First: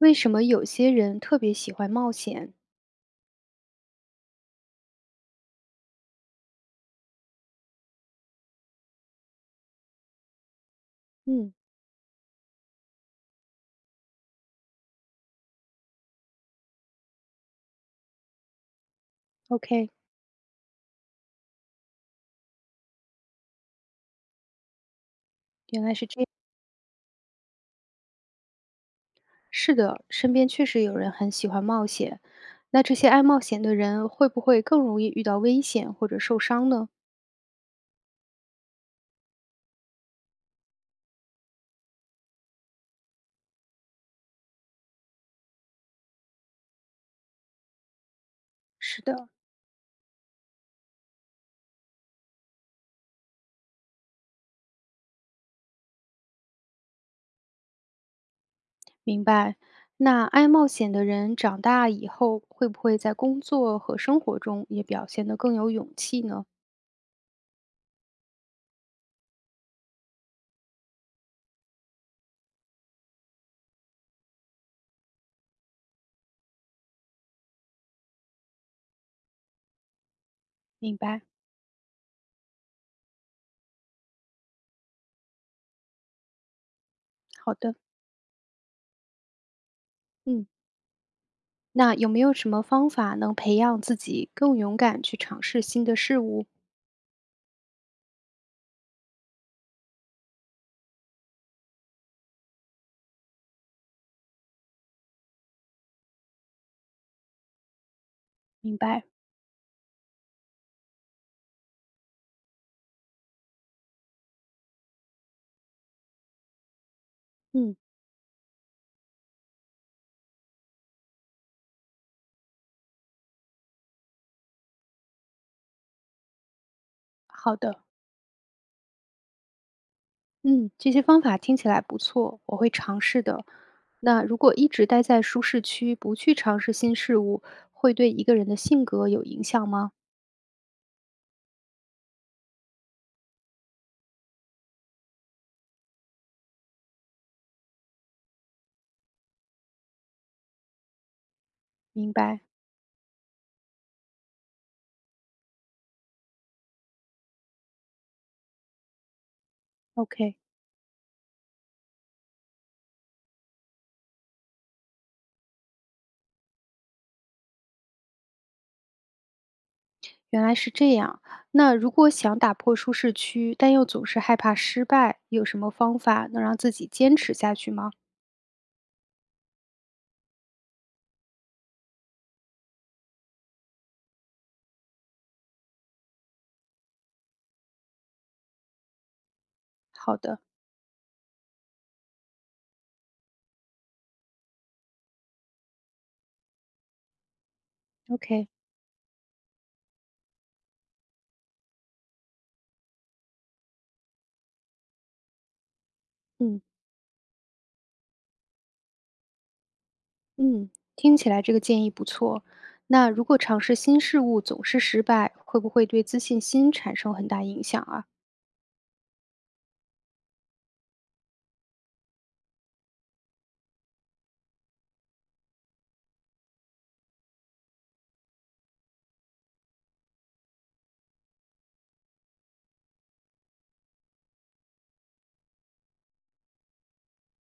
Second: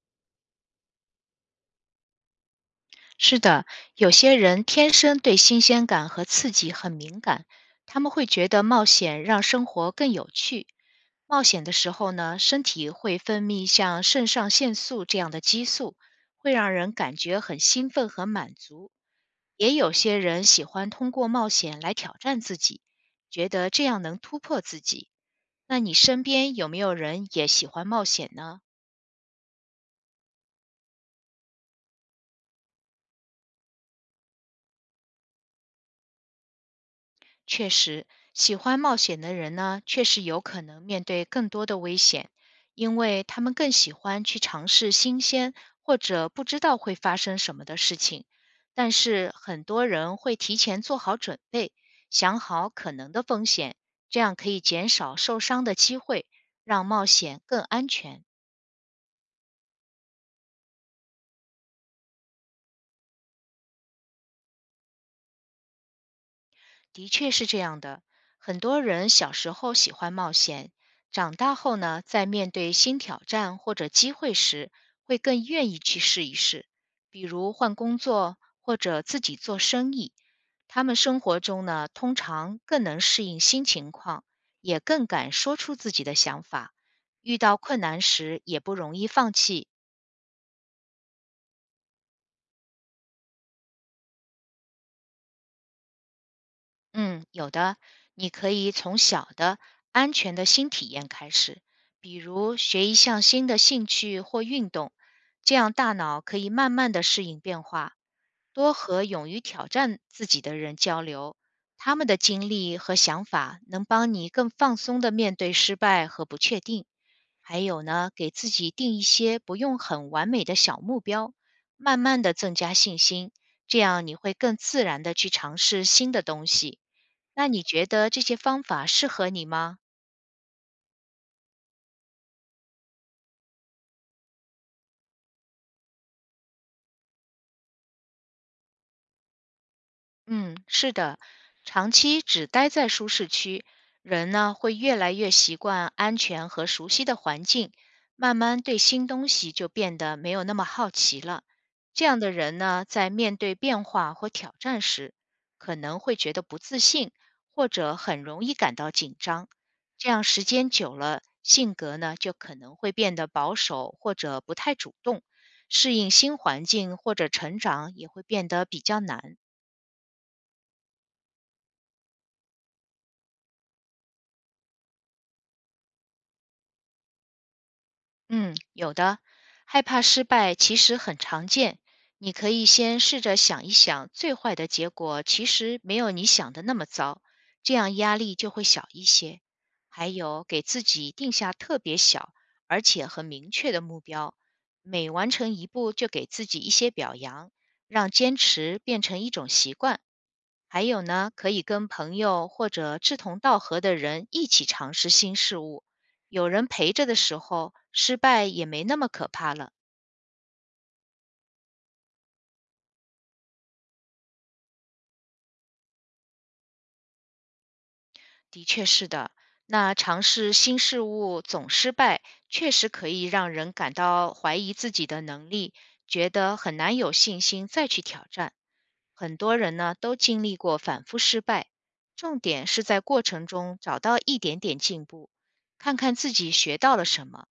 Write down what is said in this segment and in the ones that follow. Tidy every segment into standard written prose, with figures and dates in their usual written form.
为什么有些人特别喜欢冒险？是的，有些人天生对新鲜感和刺激很敏感，他们会觉得冒险让生活更有趣。冒嗯险的时候呢，身体会分泌像肾上腺素这样的激素，会让人感觉很兴奋和满足。也，OK，有些人喜欢通过冒险来挑战自己，觉得这样能突破自己。那原来你是这身样。边有没有人也喜欢冒险呢？是的，身边确实有人很喜欢冒险。那这些爱冒险的人会不会更容易遇到危险或者受伤呢？确实，喜欢冒险的人呢，确实有可能面对更多的危险，因为他们更喜欢去尝试新鲜或者不知道会发生什么的事情。但是的，是很多人会提前做好准备，想好可能的风险，这样可以减少受伤的机会，让冒险更安全。明白。那爱冒险的人长大以后会不会在工作和生活中也表现得更有勇气呢？的确是这样的，很多人小时候喜欢冒险，长大后呢，在面对新挑战或者机会时，会更愿意去试一试，比如换工作或者自己做生意。他明们生白。活中呢，通常更能适应新情况，也更敢说出自己的想法，遇好到的，困难时也不容易放弃。嗯，那有没有什么方法能培养自己更勇敢去尝试新的事物？嗯，有的，你可以从小的安全的新体验开始，比如学一项新的兴趣或运动，这样大脑可以慢慢的适应变化。多明和白。勇于挑战自己的人交流，他们的经历和想法能帮你更放松的面对失败和不确定。还嗯，有呢，给自己定一些不用很完美的小目标，慢慢的增加信心，这样你会更自然的去尝试新的东西。那好你的。觉得这些方法适合你吗？嗯，这些方法听起来不错，我会尝试的。那如果一直待在舒适区，不去尝试新事物，会对一个人的性格有影响吗？嗯，是的，长期只待在舒适区，人呢会越来越习惯安全和熟悉的环境，慢慢对新东西就变得没有那么好奇了。这明样的白人呢，在面对变化或挑战时，可能会觉得不自信，或者很容易感到紧张。这样，OK，时间久了，性格呢就可能会变得保守或者不太主动，适应新环境或者成长也会变得比较难。原来是这样。那如果想打破舒适区，但又总是害怕失败，有什么方法能让自己坚持下去吗？嗯，有的，害怕失败其实很常见。你可以先试着想一想，最坏的结果其实没有你想的那么糟，这样压力就会小一些。还好的有，给自己定下特别小而且很明确的目标，每完成一步就给自己一些表扬，让坚，OK，持变成一种习惯。还有呢，可以跟朋友或者志同道合的人一起尝试新事物，有嗯人陪着的时候，失败也没那么可怕了。嗯，听起来这个建议不错。那如果尝试新事物总是失败，会不会对自信心产生很大影响啊？的确是的，那尝试新事物总失败，确实可以让人感到怀疑自己的能力，觉得很难有信心再去挑战。很多人呢都经历过反复失败，重点是在过程中找到一点点进步，看看自己学到了什么。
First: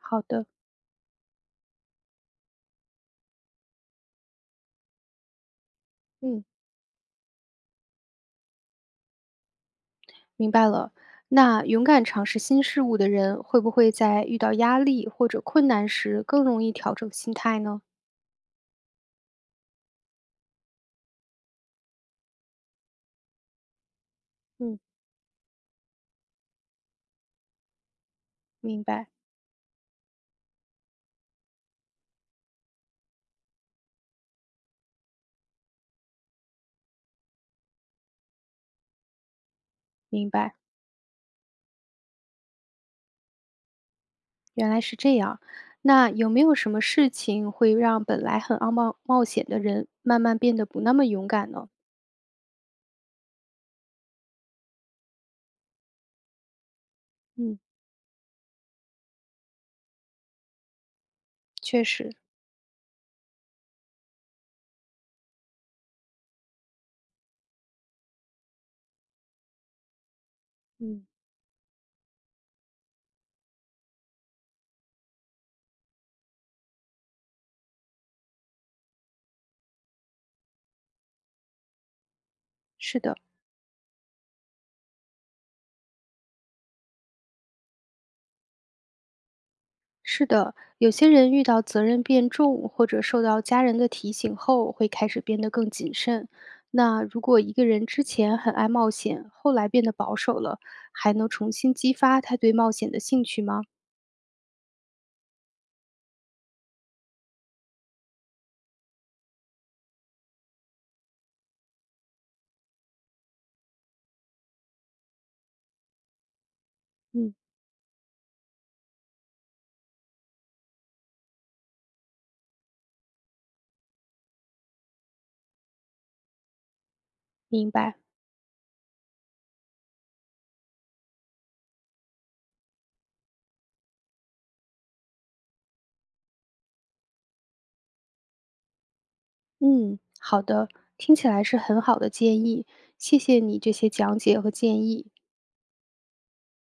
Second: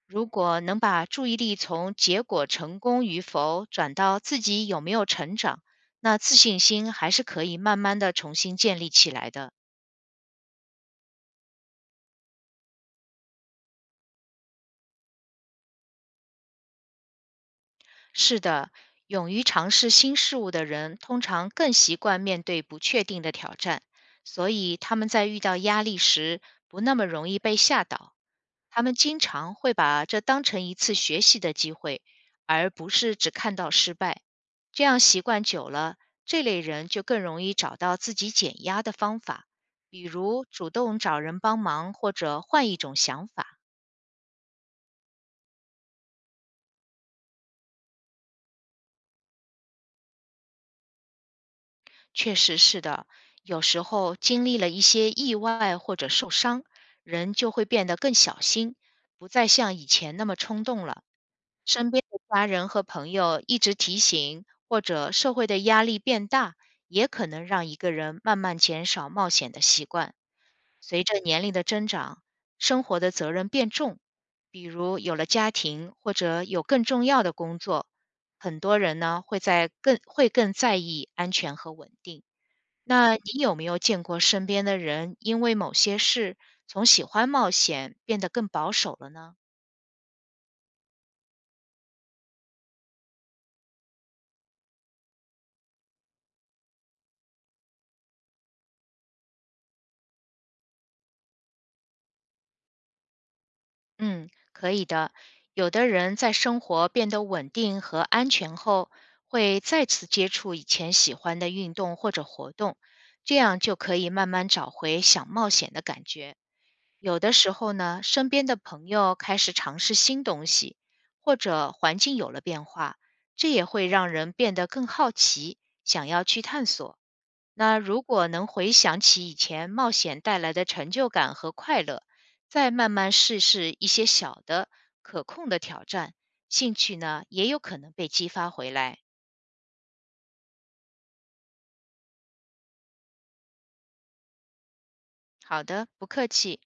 好如的，果能把注意力从结果成功与否转到自己有没有成长，那自嗯。信心还是可以慢慢的重新建立起来的。明白了。那勇敢尝试新事物的人，会不会在遇到压力或者困难时更容易调整心态呢？是的，勇于尝试新事物的人，通常更习惯面对不确定的挑战，所以嗯，他们在遇到压力时不那么容易被吓倒。他明们白，经常会把这当成一次学习的机会，而不是只看到失败。这样习惯久了，这类人就更容易找到自己减压的方法，比明如白，主动找人帮忙或者换一种想法。原来是这样。那有没有什么事情会让本来很傲冒冒险的人，慢慢变得不那么勇敢呢？确实是的，有时候经历了一些意外或者受伤，人就嗯，会变得更小心，不再像以前那么冲动了。确身边实，的家人和朋友一直提醒，或者社会的压力变大，也可能让一个人慢慢减少冒险的习惯。随嗯，着年龄的增长，生活的责任变重，比如有了家庭或者有更重要的工作，很多人呢会在更在意安全和稳定。是那的。你有没有见过身边的人因为某些事，从喜欢冒险变得更保守了呢？是的，有些人遇到责任变重或者受到家人的提醒后，会开始变得更谨慎。那如果一个人之前很爱冒险，后来变得保守了，还能重新激发他对冒险的兴趣吗？嗯，可以的。有的人在生活变得稳定和安全后，会再次接触以前喜欢的运动或者活动，这样就可以慢慢找回想冒险的感觉。有的嗯，时候呢，身边的朋友开始尝试新东西，或者环境有了变化，这也会让人变得更好奇，想要去探索。明那白。如果能回想起以前冒险带来的成就感和快乐，再慢慢试试一些小的可控的挑战，兴趣呢也有可能被激发回来。嗯，好的，听起来是很好的建议，谢谢你这些讲解和建议。好的，不客气。